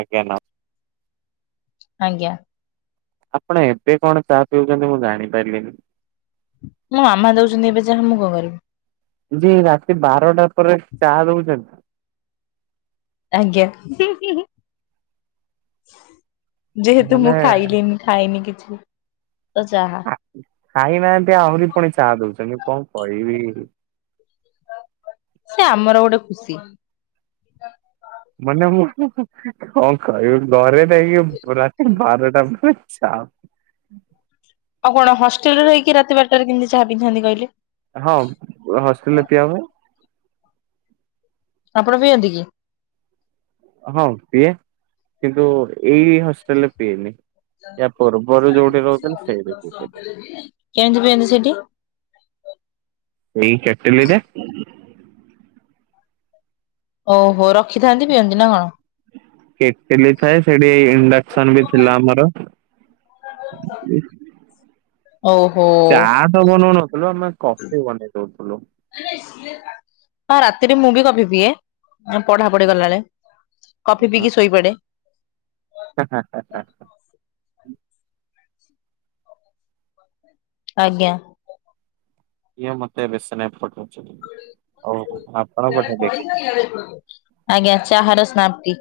ଆଜ୍ଞା ନ ଆଂଜ୍ଞା। ଆପଣ ଏବେ କଣ ଚାହା ପିଉଛନ୍ତି ମୁଁ ଜାଣିପାରିଲିନି? ମୋ ମାମା ଦଉଛନ୍ତି ଏବେ ଚାହା, ମୁଁ କଣ କରିବି? ଯେ ରାତି ବାରଟା ପରେ ଚା ଦଉଛନ୍ତି। ଆଜ୍ଞା ହିଁ ହିଁ ଯେହେତୁ ମାନେ ମୁଁ ଖାଇଲିନି। ଖାଇନି କିଛି ତ ଚାହା ଖାଇନାହାନ୍ତି ଆହୁରି ପୁଣି ଚାହା ଦଉଛନ୍ତି କଣ କହିବି? ସେ ଆମର ଗୋଟେ ଖୁସି। ମାନେ ମୁଁ ହୁଁ ହୁଁ କଣ କହିବି ଘରେ ଇ ରାତି ବାରଟା ପରେ ଚା। ଆଉ କଣ ହଷ୍ଟେଲରେ ରହିକି ରାତି ବାରଟାରେ କେମିତି ଚାହା ପିଥାନ୍ତି କହିଲେ। ହଁ ହଷ୍ଟେଲରେ ପିଆ ହୁଏ। ଆପଣ ପିଅନ୍ତି କି? ହଁ ପିଏ କିନ୍ତୁ ଏଇ ହଷ୍ଟେଲ ରେ ପିଏନି। ୟା ପୂର୍ବରୁ ଯୋଉଠି ରହୁଥିଲି ସେଇଠ ପିଉଥିଲି। କେମିତି ପିଅ ନ୍ତି ସେଠି। ଏଇ କେଟିଲି ରେ। ଓହୋ ରଖିଥାନ୍ତି ପିଅନ୍ତି ନା କଣ? କେଟିଲି ଥାଏ ସେଠି ଇଣ୍ଡକ୍ସନ ବି ଥିଲା ଆମର। ଓହୋ। ଚା ତ ବନଉନଥିଲୁ ଆମେ କଫି ବନେଇ ଦଉଥିଲୁ। ହଁ ରାତିରେ ମୁଁ ବି କଫି ପିଏ ପଢା ପଢି କଲାବେଳେ। କଫି ପିଇକି ଶୋଇପଡେ। ହଁ ହଁ ହଁ ହଁଁ। ଆଜ୍ଞା। ଇଏ ମତେ ବେଶ ନାଇ ପଠଉଛନ୍ତି ଆଉ ଆପଣ ପଠେଇଲେକି? [inaudible] ଆଜ୍ଞା ଚାହାର ସ୍ନାପ୍ତି।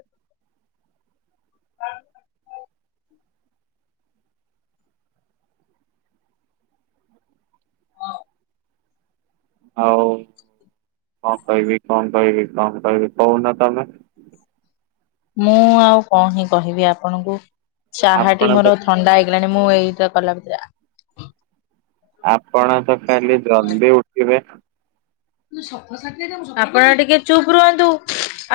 ଆଉ କଣ କହିବି କଣ କହିବି କଣ କହିବି କହୁନ ତମେ? ମୁଁ ଆଉ କଣ ହିଁ କହିବି ଆପଣଙ୍କୁ ଚାହାଟି ଆପଣ ତ ମୋର ଥଣ୍ଡା ହେଲାଣି ମୁଁ ଏଇ ତ କଲା [unintelligible] ଆପଣ ତ ଖାଲି ଜଲଦି ଉଠିବେ ତୁ ସଫ [unintelligible] ତେ ଦେବୁ। ଆପଣ ଟିକେ ଚୁପ୍ ରୁହନ୍ତୁ।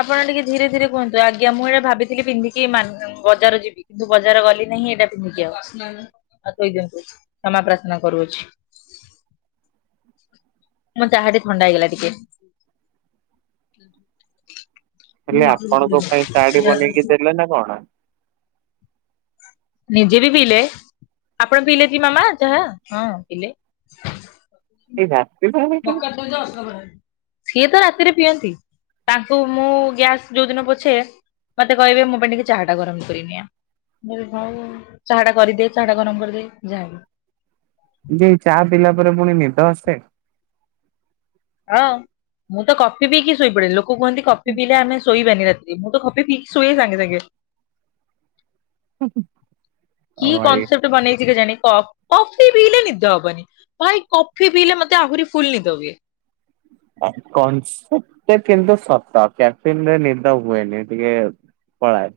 ଆପଣ ଟିକେ ଧୀରେ ଧୀରେ କୁହନ୍ତୁ। ଆଜ୍ଞା ମୁଁ ଏଇଟା ଭାବିଥିଲି ପିନ୍ଧିକି କି ମାନେ ବଜାର ଯିବି କିନ୍ତୁ ବଜାର ଗଲି ନେହିଁ ଏଇଟା ପିନ୍ଧିକି ଆଉ। ଆ [unintelligible] ତତେ କ୍ଷମା ପ୍ରାର୍ଥନା କରୁଅଛି। ମୁଁ ଯାହା ଟେ ଥଣ୍ଡା ହେଇଗଲା ଟିକେ। ଖାଲି ଆପଣଙ୍କ ପାଇଁ ଚାହାଟି ବନେଇକି ଦେଲେ ନା କଣ? ନିଜେ ବି ପିଇଲେ। ଆପଣ ପିଇଲେ କି ମାମା ଚାହା? ହଁ ପିଲେ। ଏଇ ରାତି ପା [unintelligible] ସିଏ ତ ରାତିରେ ପିଅନ୍ତି। ତାଙ୍କୁ ମୁଁ ଗ୍ୟାସ୍ ଯୋଉ ଦିନ ପୋଛେ ମତେ କହିବେ ମୋ ପାଇଁ ଟିକେ ଚାହାଟା ଗରମ କରିନିଅ। ମୁଁ କହିଲି ଉଉ ଚାହା ଟା କରିଦିଏ ଚାହା ଟା ଗରମ କରିଦେଇ ଯାଏ। ଦେଇ ଚା ପିିଲା ପରେ ପୁଣି ନିଦ ଆସେ? ହଁ ମୁଁ ତ କଫି ପିଇକି ଶୋଇପଡେ ଲୋକ କୁହନ୍ତି କଫି ପିଇଲେ ଆମେ ଶୋଇବାନି ରାତି। ମୁଁ ତ କଫି ପିଇକି ଶୁଏ ସାଙ୍ଗେ ସାଙ୍ଗେ। ଓ କି ଭାଇ। କନସେପ୍ଟ ବନେଇଛି କେଜାଣି କ କଫି ପିଇଲେ ନିଦ ହବନି। ଭାଈ କଫି ପିଇଲେ ମତେ ଆହୁରି ଫୁଲ ନିଦ ହୁଏ। କନସେପଟା କିନ୍ତୁ ସତ କ୍ୟାପିଂରେ ନିଦ ହୁଏନି ଟିକେ ପଳାଏ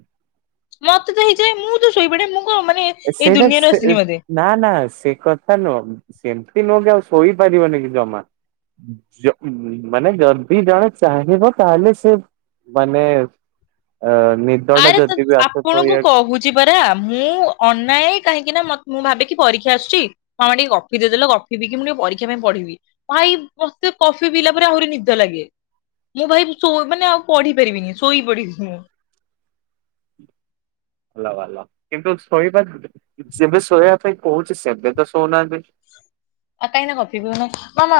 ମତେ ତ ହେଇଯାଏ ମୁଁ ତ ଶୋଇ ପଡେ ମୁଁ କଣ ମାନେ ଏଇ ସେଇଟା ଦୁନିଆରୁ ସେ ଆସିନି ବୋଧେ। ନା ନା ସେ କଥା ନୁହଁ ସେମତି ନୁହଁ କି ଆଉ ଶୋଇପାରିବନି କି ଜମା। ଯ ମାନେ ଯଦି ଜଣେ ଚାହିଁବ ତାହେଲେ ସେ ମାନେ ଅ ନିଦଟା ଯଦି ବି ଆସେ ଶୋଇବାକୁ ବୁଝୁଛି ପରା ମୁଁ ଅନାଏ କାହିଁକି ନା ମ ମୁଁ ଭାବେକି ପରୀକ୍ଷା ଆସୁଛି ମାମା ଟିକେ କଫି ଦେଇଦଲ କଫି ପିଇକି ମୁଁ ଟିକେ ପରୀକ୍ଷା ପାଇଁ ପଢିବି। ଭାଈ ମତେ କଫି ପିଇଲା ପରେ ଆହୁରି ନିଦ ଲାଗେ। ମୁଁ ଭାଈ ଶୋ ମାନେ ଆଉ ପଢି ପାରିବିନି ଶୋଇ ପଢି ମୁଁ। ଭଲ ଭଲ କିନ୍ତୁ ଶୋଇବା ଯେବେ ଶୋଇବା ପାଇଁ କହୁଛି ସେବେ ତ ଶୋଉନାହାନ୍ତି? ଆଉ କାହିଁକି ନା କଫି ପିଉନ, ମାମା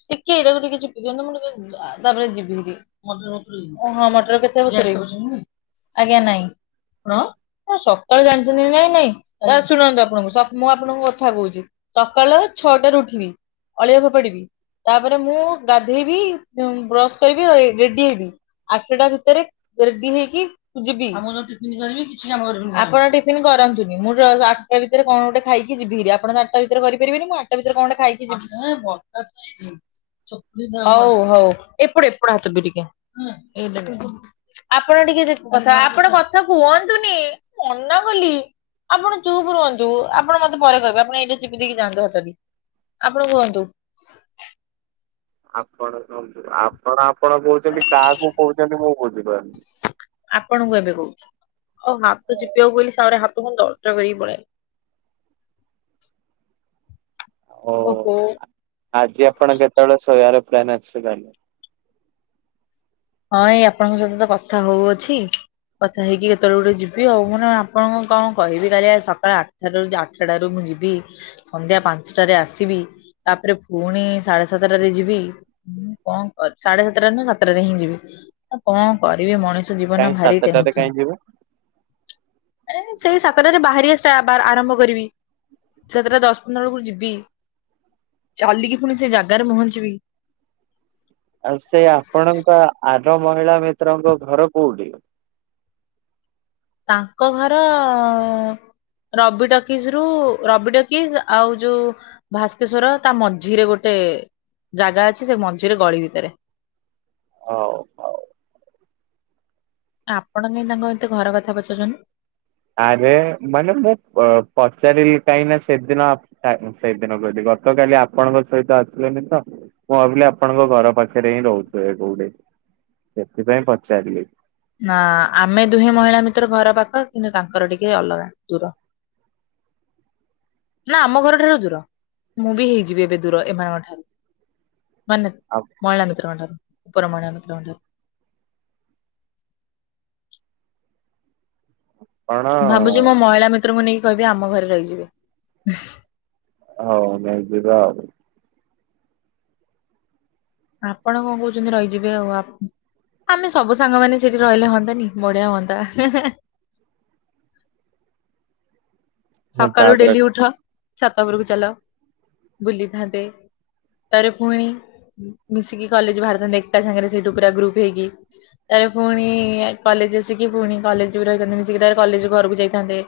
ଟିକେ ଏଇଟାକୁ ଟିକେ ଚିପି ଦିଅନ୍ତୁ ମୁଁ ଟିକେ ତାପରେ ଯିବି ହେଇଟି। ହଁ ମଟର କେତେ ବସେଇବି? ଆଜ୍ଞା ନାଇଁ [inaudible] ସକାଳୁ ଜାଣିଛନ୍ତି କି ନାଇଁ ନାଇଁ ଶୁଣନ୍ତୁ ଆପଣଙ୍କୁ ମୁଁ ଆପଣଙ୍କୁ କଥା କହୁଛି। ସକାଳ ଛଅଟାରୁ ଉଠିବି ଅଳିଆ ଫୋପାଡିବି। ତାପରେ ମୁଁ ଗାଧେଇବି ଉଁ ବ୍ରସ୍ କରିବି ରେଡି ହେବି। ଆଠଟା ଭିତରେ ରେଡି ହେଇକି ଯିବି ଆପଣ ଟିଫନ୍ କରନ୍ତୁନି ମୁଁ [unintelligible] ଆ ଆଠଟା ଭିତରେ କଣ ଗୋଟେ ଖାଇକି ଯିବି ହେରି ଆପଣ ତ ଆଠଟା ଭିତରେ କରିପାରିବେନି ମୁଁ ତା ଭିତରେ କଣଗୋଟେ ଖାଇକି ଯିବି। ହଉ ହଉ ଏପଟ ଏପଟ ହାତ ବି ଟିକେ ଏଇଟା। ଆପଣ ଟିକେ ଦି କଥା ଆପଣ କଥା କୁହନ୍ତୁନି ମନା କଲି। ଆପଣ ଚୁପ୍ ରୁହନ୍ତୁ ଆପଣ ମତେ ପରେ କହିବେ ଆପଣ ଏଇଟା ଚିପି ଦେଇକି ଯାଆନ୍ତୁ ହାତଟି। ଆପଣ କୁହନ୍ତୁ। ଆପଣ ଆପଣ ଆପଣ କହୁଛନ୍ତି କାହାକୁ କହୁଛନ୍ତି ମୁଁ ବୁଝିପାରୁନି? ଆପଣଙ୍କୁ ଏବେ କହୁଛି ଓହୋ ହାତ ଚିପିବାକୁ କହିଲି ସାରେ ହାତକୁ ଦରଜ କରିକି ପଳେଇଲା। ଓ ଓହୋ। ଆଜି ଆପଣ କେତେବେଳେ ଶୋଇବାର ପ୍ଲାନ୍ ଅଛି ତାହେଲେ? ହଁ ଏଇ ଆପଣଙ୍କ ସହିତ ତ କଥା ହଉଅଛି। କଥା ହେଇକି କେତେବେଳେ ଗୋଟେ ଯିବି ଆଉ ମାନେ ଆପଣଙ୍କୁ କଣ କହିବି କାଲିଆ ସକାଳ ଆ [unintelligible] ଆଠଟାରୁ ମୁଁ ଯିବି ସନ୍ଧ୍ୟା ପାଞ୍ଚଟାରେ ଆସିବି ତାପରେ ପୁଣି ସାଢେ ସାତଟାରେ ଯିବି ହୁଁ, କଣ କ ସାଢେ ସାତଟାରେ ନୁହେ ସାତଟାରେ ହିଁ ଯିବି ଆଉ କଣ କରିବି ମଣିଷ ଜୀବ ବନ କାହିଁ ଭାରି ସାତଟାରେ ଟେନସନ୍। କାହିଁ ଯିବେ ଆରେ ସେଇ ସାତଟାରେ ବାହାରିବା ଷ୍ଟା ଆରମ୍ଭ କରିବି। ସାତଟା ଦଶ ପନ୍ଦର ବେଳକୁ ଯିବି ଚାଲିକି ପୁଣି ସେଇ ଜାଗାରେ ପହଞ୍ଚିବି। ଆଉ ସେ ଆପଣଙ୍କ ଆର ମହିଳା ମିତ୍ରଙ୍କ ଘର କୋଉଠି? ତାଙ୍କ ଘର ଉଁ ରବି ଟକିଜ ରୁ ରବି ଟକିଜ ଆଉ ଯୋଉ ଭାସ୍କେଶ୍ଵର ତା ମଝିରେ ଗୋଟେ ଜାଗା ଅଛି ସେ ମଝିରେ ଗଳି ଭିତରେ। ହଉ, ହଉ। ଆପଣ କାଇଁ ତାଙ୍କ ଏତେ ଘର କଥା ପଚାରୁଛନ୍ତି? ଆରେ ମାନେ ମୁଁ ପ-ପଚାରିଲି କାହିଁନା ସେଦିନ ଆ ସା ସେଇଦିନ କହିଲି ଗତକାଲି ଆପଣଙ୍କ ସହିତ ଆସିଲେନି ତ ମୁଁ ଭାବିଲି ଆପଣଙ୍କ ଘର ପାଖରେ ହିଁ ରହୁଥିବେ କୋଉଠି ସେଥିପାଇଁ ପଚାରିଲି ନା, ଆମେ ଦୁହେଁ ମହିଳା ମିତ୍ର ଘର ପାଖ କିନ୍ତୁ ତାଙ୍କର ଟିକେ ଅଲଗା ଦୂର ନା, ଆମ ଘରଠାରୁ ଦୂର ମୁଁ ବି ହେଇଯିବି ଏବେ ଦୂର ଏମାନଙ୍କ ଠାରୁ ମାନେ ଆଉ ମହିଳା ମିତ୍ରଙ୍କ ଠାରୁ ଉପର ମହିଳା ମିତ୍ରଙ୍କ ଠାରୁ ଆପଣ ଭାବୁଛି ମୋ ମହିଳା ମିତ୍ରଙ୍କୁ ନେଇକି କହିବି ଆମ ଘରେ ରହିଯିବେ। ହଉ, ନେଇଯିବ ଆଉ। ଆପଣ କଣ କହୁଛନ୍ତି ରହିଯିବେ ଆଉ ଆମେ ସବୁ ସାଙ୍ଗମାନେ ସେଠି ରହିଲେ ହୁଅନ୍ତାନି ବଢିଆ ହୁଅନ୍ତା। ହାଁ ହାଁ ସକାଳୁ ତାପରେ ଡେଲି ଉଠ ଛାତ ଉପରକୁ ଚାଲ ବୁଲିଥାନ୍ତେ। ତାପରେ ପୁଣି ମିଶିକି କଲେଜ ବାହାରିଥାନ୍ତେ ଏକା ସାଙ୍ଗରେ ସେଇଠୁ ପୁରା ଗ୍ରୁପ ହେଇକି ତାପରେ ପୁଣି କଲେଜ ଆସିକି ପୁଣି କଲେଜ ରହିଥାନ୍ତେ ମିଶିକି ତାପରେ କଲେଜ ଘରକୁ ଯାଇଥାନ୍ତେ।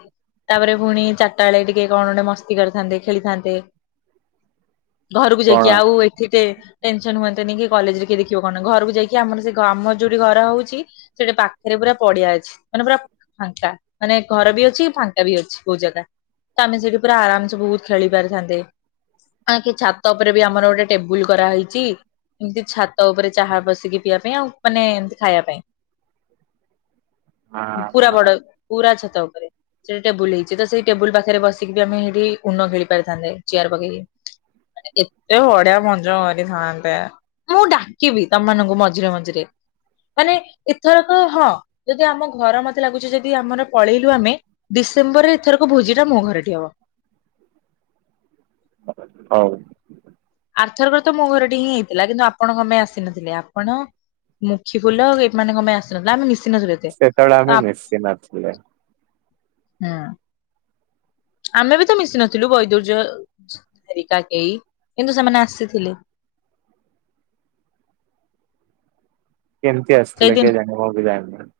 ତାପରେ ପୁଣି ଚାରିଟା ବେଳେ ଟିକେ କଣ ଗୋଟେ ମସ୍ତି କରିଥାନ୍ତେ ଖେଳିଥାନ୍ତେ ଘରକୁ କଣ ଯାଇକି ଆଉ ଏଠି ଟେ ଟେନସନ ହୁଅନ୍ତନି କି କଲେଜରେ କିଏ ଦେଖିବ କଣ ଘରକୁ ଯାଇକି ଆମର ସେ ଆମର ଯୋଉଠି ଘର ହଉଛି ସେଠି ପାଖରେ ପୁରା ପଡିଆ ଅଛି ମାନେ ପୁ ଫାଙ୍କା ମାନେ ଘର ବି ଅଛି ଫାଙ୍କା ବି ଅଛି କୋଉ ଜାଗା ତ ଆମେ ସେଇଠି ପୁରା ଆରାମ ସେ ବହୁତ୍ ଖେଳି ପାରିଥାନ୍ତେ। ନା କି ଛାତ ଉପରେ ବି ଆମର ଗୋଟେ ଟେବୁଲ କରାହେଇଛି ଏମିତି ଛାତ ଉପରେ ଚାହା ବସିକି ପିଇବା ପାଇଁ ଆଉ ମାନେ ଏମିତି ଖାଇବା ପାଇଁ। ପୁରା ହଁ ବଡ ପୁରା ଛାତ ଉପରେ ସେଇଟି ଟେବୁଲ୍ ହେଇଚି ତ ସେଇ ଟେବୁଲ ପାଖରେ ବସିକି ବି ଆମେ ସେଠି ଉନ ଖେଳି ପାରଥାନ୍ତେ ଚେୟାର ପକେଇକି। ଏତେ ବଢ଼ିଆ ମଞ୍ଜ କରିଥାନ୍ତେ। ମୁଁ ଡାକିବି ତମ ମାନଙ୍କୁ ମଝିରେ ମଝିରେ ମାନେ ଏଥରକ ହଁ, ଯଦି ଆମ ଘର ମତେ ଲାଗୁଛି ଯଦି ଆମର ପଳେଇଲୁ ଆମେ ଡିସେମ୍ବର ରେ ଏଥରକ ଭୋଜି ଟା ମୋ ଘରଟିି ହବ। ହଉ। ଆରଥର କର ତ ମୋ ଘରଟି ହିଁ ହେଇଥିଲା କିନ୍ତୁ ଆପଣ କମ ପାଇଁ ଆସିନଥିଲେ ଆପଣ ମୁଖି ଫୁଲ ଏ ମାନେ କଣ ପାଇଁ ଆସିନଥିଲା ଆମେ ମିଶିିନ ସେତେବେଳେ ଆମେ ମିଶି ନଥିଲେ। ନା। ଆମେ ବି ତ ମିଶି ନଥିଲୁ ବୈଦୁର୍ଯ୍ୟ ହେରିକା କେହି କିନ୍ତୁ ସେମାନେ ଆସିଥିଲେ। କେମିତି ଆସିଥିଲେ ସେଇଦିନ କେ ଜାଣିବ ବି ଜାଣିନ।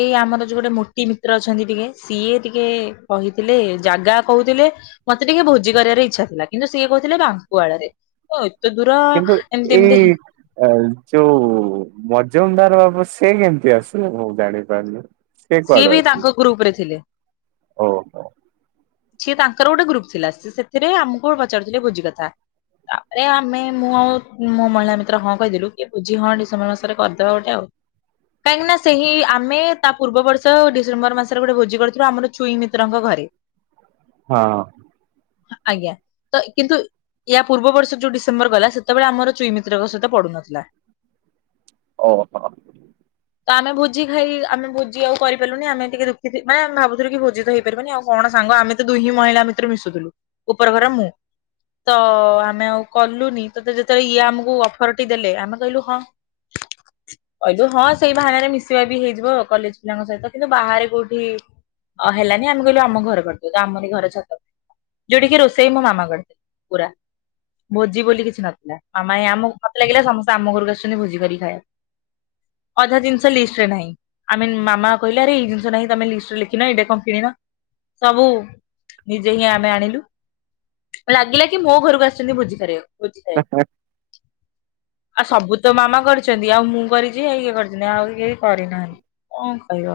ଏଇ ଆମର ଯୋଉ ଗୋଟେ ମୋଟି ମିତ୍ର ଅଛନ୍ତି ଟିକେ ସିଏ ଟିକେ କହିଥିଲେ ଜାଗା କହୁଥିଲେ ମତେ ଟିକେ ଭୋଜି କରିବାର ଇଚ୍ଛା ଥିଲା କିନ୍ତୁ ସିଏ କହୁଥିଲେ ବାଙ୍କୁ ଆଳରେ ଓ ଏତେ ଦୂର ଏମିତି ଏମିତି ଏ ଯୋଉ ମଜୁମଦାର ସେ କେମିତି ଆସିବେ ମୁଁ ଜାଣିପାରୁନି। ସେ ସିଏ ବି ତାଙ୍କ ଗ୍ରୁପ୍ ରେ ଥିଲେ। ଓ ହୋ। ସିଏ ତାଙ୍କର ଗୋଟେ ଗ୍ରୁପ ଥିଲା ସେ ସେଥିରେ ଆମକୁ ପଚାରୁଥିଲେ ଭୋଜି କଥା ତାପରେ ଆମେ ମୁଁ ଆଉ ମୋ ମହିଳା ମିତ୍ର ହଁ କହିଦେଲୁ କିଏ ବୁଝି ହଁ ଡିସେମ୍ବର ମାସରେ କରିଦବା ଗୋଟେ ଆଉ କାହିଁକି ନା ସେହି ଆମେ ତା ପୁର୍ବ ବର୍ଷ ଡିସେମ୍ବର ମାସରେ ଗୋଟେ ଭୋଜି କରିଥିଲୁ ଆମର ଛୁଇଁ ମିତ୍ରଙ୍କ ଘରେ। ହଁ ଆଜ୍ଞା ତ କିନ୍ତୁ ଏହା ପୂର୍ବବର୍ଷ ଯୋଉ ଡିସେମ୍ବର ଗଲା ସେତେବେଳେ ଆମର ଚୁଇମିତ୍ରଙ୍କ ସହିତ ପଡୁନଥିଲା। ଓ ହୋ ତ ଆମେ ଭୋଜି ଖାଇ ଆମେ ଭୋଜି ଆଉ କରିପଲୁନି ଆମେ ଟିକେ ଦୁଖି ଥି ମା ଭୋଜି ତ ହେଇପାରିବନି ଆଉ କଣ ସାଙ୍ଗ ଆମେ ତ ଦୁଇ ହିଁ ମହିଳା ଭିତରେ ମିଶୁଥିଲୁ ଉପର ଘର ମୁଁ ତ ଆମେ ଆଉ କଲୁନି ତତେ ଯେତେବେଳେ ଇଏ ଆମକୁ ଅଫର ଟି ଦେଲେ ଆମେ କହିଲୁ ହଁ ଅଯୋଉ ହଁ ସେଇ ବାହାନାରେ ମିଶିବା ବି ହେଇଯିବ କଲେଜ୍ ପିଲାଙ୍କ ସହିତ କିନ୍ତୁ ବାହାରେ କୋଉଠି ଅ ହେଲାନି ଆମେ କହିଲୁ ଆମ ଘରୁ କର୍ ଦେ ତ ଆମରି ଘର ଛାତ ଯୋଉଟାକି ରୋଷେଇ ମୋ ମାମା କରେ ପୁରା ଭୋଜି ବୋଲି କିଛି ନଥିଲା ଆମାଇ ଆମୁ ମତେ ଲାଗିଲା ସମସ୍ତେ ଆମ ଘରକୁ ଆସୁଛନ୍ତି ଭୋଜି କରିକି ଖାଇବାକୁ। ଅଧା ଜିନିଷ ଲିଷ୍ଟି ରେ ନାହିଁ। ଆମେ ମାମା କହିଲା ଇରେ ଜିନିଷ ଟା ହିଁ ତମେ ଲିଷ୍ଟ୍ ରେ ଲେଖିନ ଏଇଟା କଣ କିଣି ନ। ସବୁ ନିଜେ ହିଁ ଆମେ ଆଣିଲୁ ଲାଗିଲା କି ମୋ ଘରକୁ ଆସିଛନ୍ତି ଭୋଜି ଖରିବାକୁ ଭୋଜି ଖାଇବାକୁ। ଆଉ ସବୁ ତ ମାମା କରିଛନ୍ତି ଆଉ ମୁଁ କରିଛି ହେଇ ଏ କରିଛନ୍ତି ଆଉ କେହି କରିନାହାନ୍ତି। କଣ କହିବ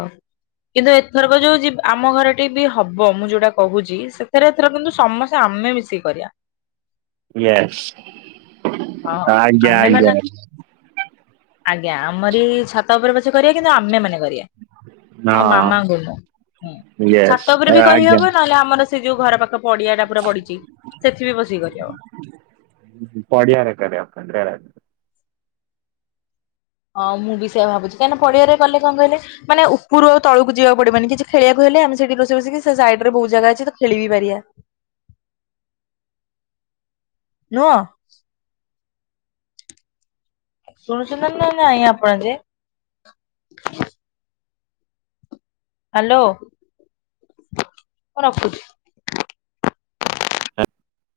କିନ୍ତୁ ଏଥରକ ଯୋଉ ଯିବ ଆମ ଘର ଟି ବି ହବ ମୁଁ ଯୋଉଟା କହୁଛି ସେଥିରେ ଏଥର କିନ୍ତୁ ସମସ୍ତେ ଆମେ ମିଶିକି କରିବା। ହଁ ୟେସ୍ ଆଜ୍ଞା ଆମେ ମାନେ ଆଜ୍ଞା। ଆଜ୍ଞା ଆମରି ଛାତ ଉପରେ ପଛେ କରିବା କିନ୍ତୁ ଆମେ ମାନେ କରିବା। ଆଉ ହଁ ୟେ ତ ଉପରେ ବି କରିହେବ ନହେଲେ ଆମର ସେଇ ଯୋଉ ଘର ପାଖ ପଡ଼ିଆ ଟା ପୁରା ପଡ଼ିଛି ସେଠିବି ବସି କରିହବ। ପଡ଼ିଆ ରେ କରିଆ [unintelligible] ହଁ ମୁଁ ବି ସେୟା ଭାବୁଚି କାହିଁ ନା ପଡ଼ିଆରେ କଲେ କଣ କହିଲେ ମାନେ ଉପରୁ ଆଉ ତଳକୁ ଯିବାକୁ ପଡ଼ିବନି କିଛି ଖେଳିବାକୁ ହେଲେ ଆମେ ସେଇଠି ରୋଷେଇ ବସିକି ସେ ସାଇଟ୍ ରେ ବୋହୁତ୍ ଜାଗା ଅଛି ତ ଖେଳିବି ପାରିବା। ନୁହଁ। ଶୁଣୁଛୁ ନା ନା ନାଇଁ ଆପଣ ଯେ। ହ୍ୟାଲୋ। ରଖୁଛି। ଆ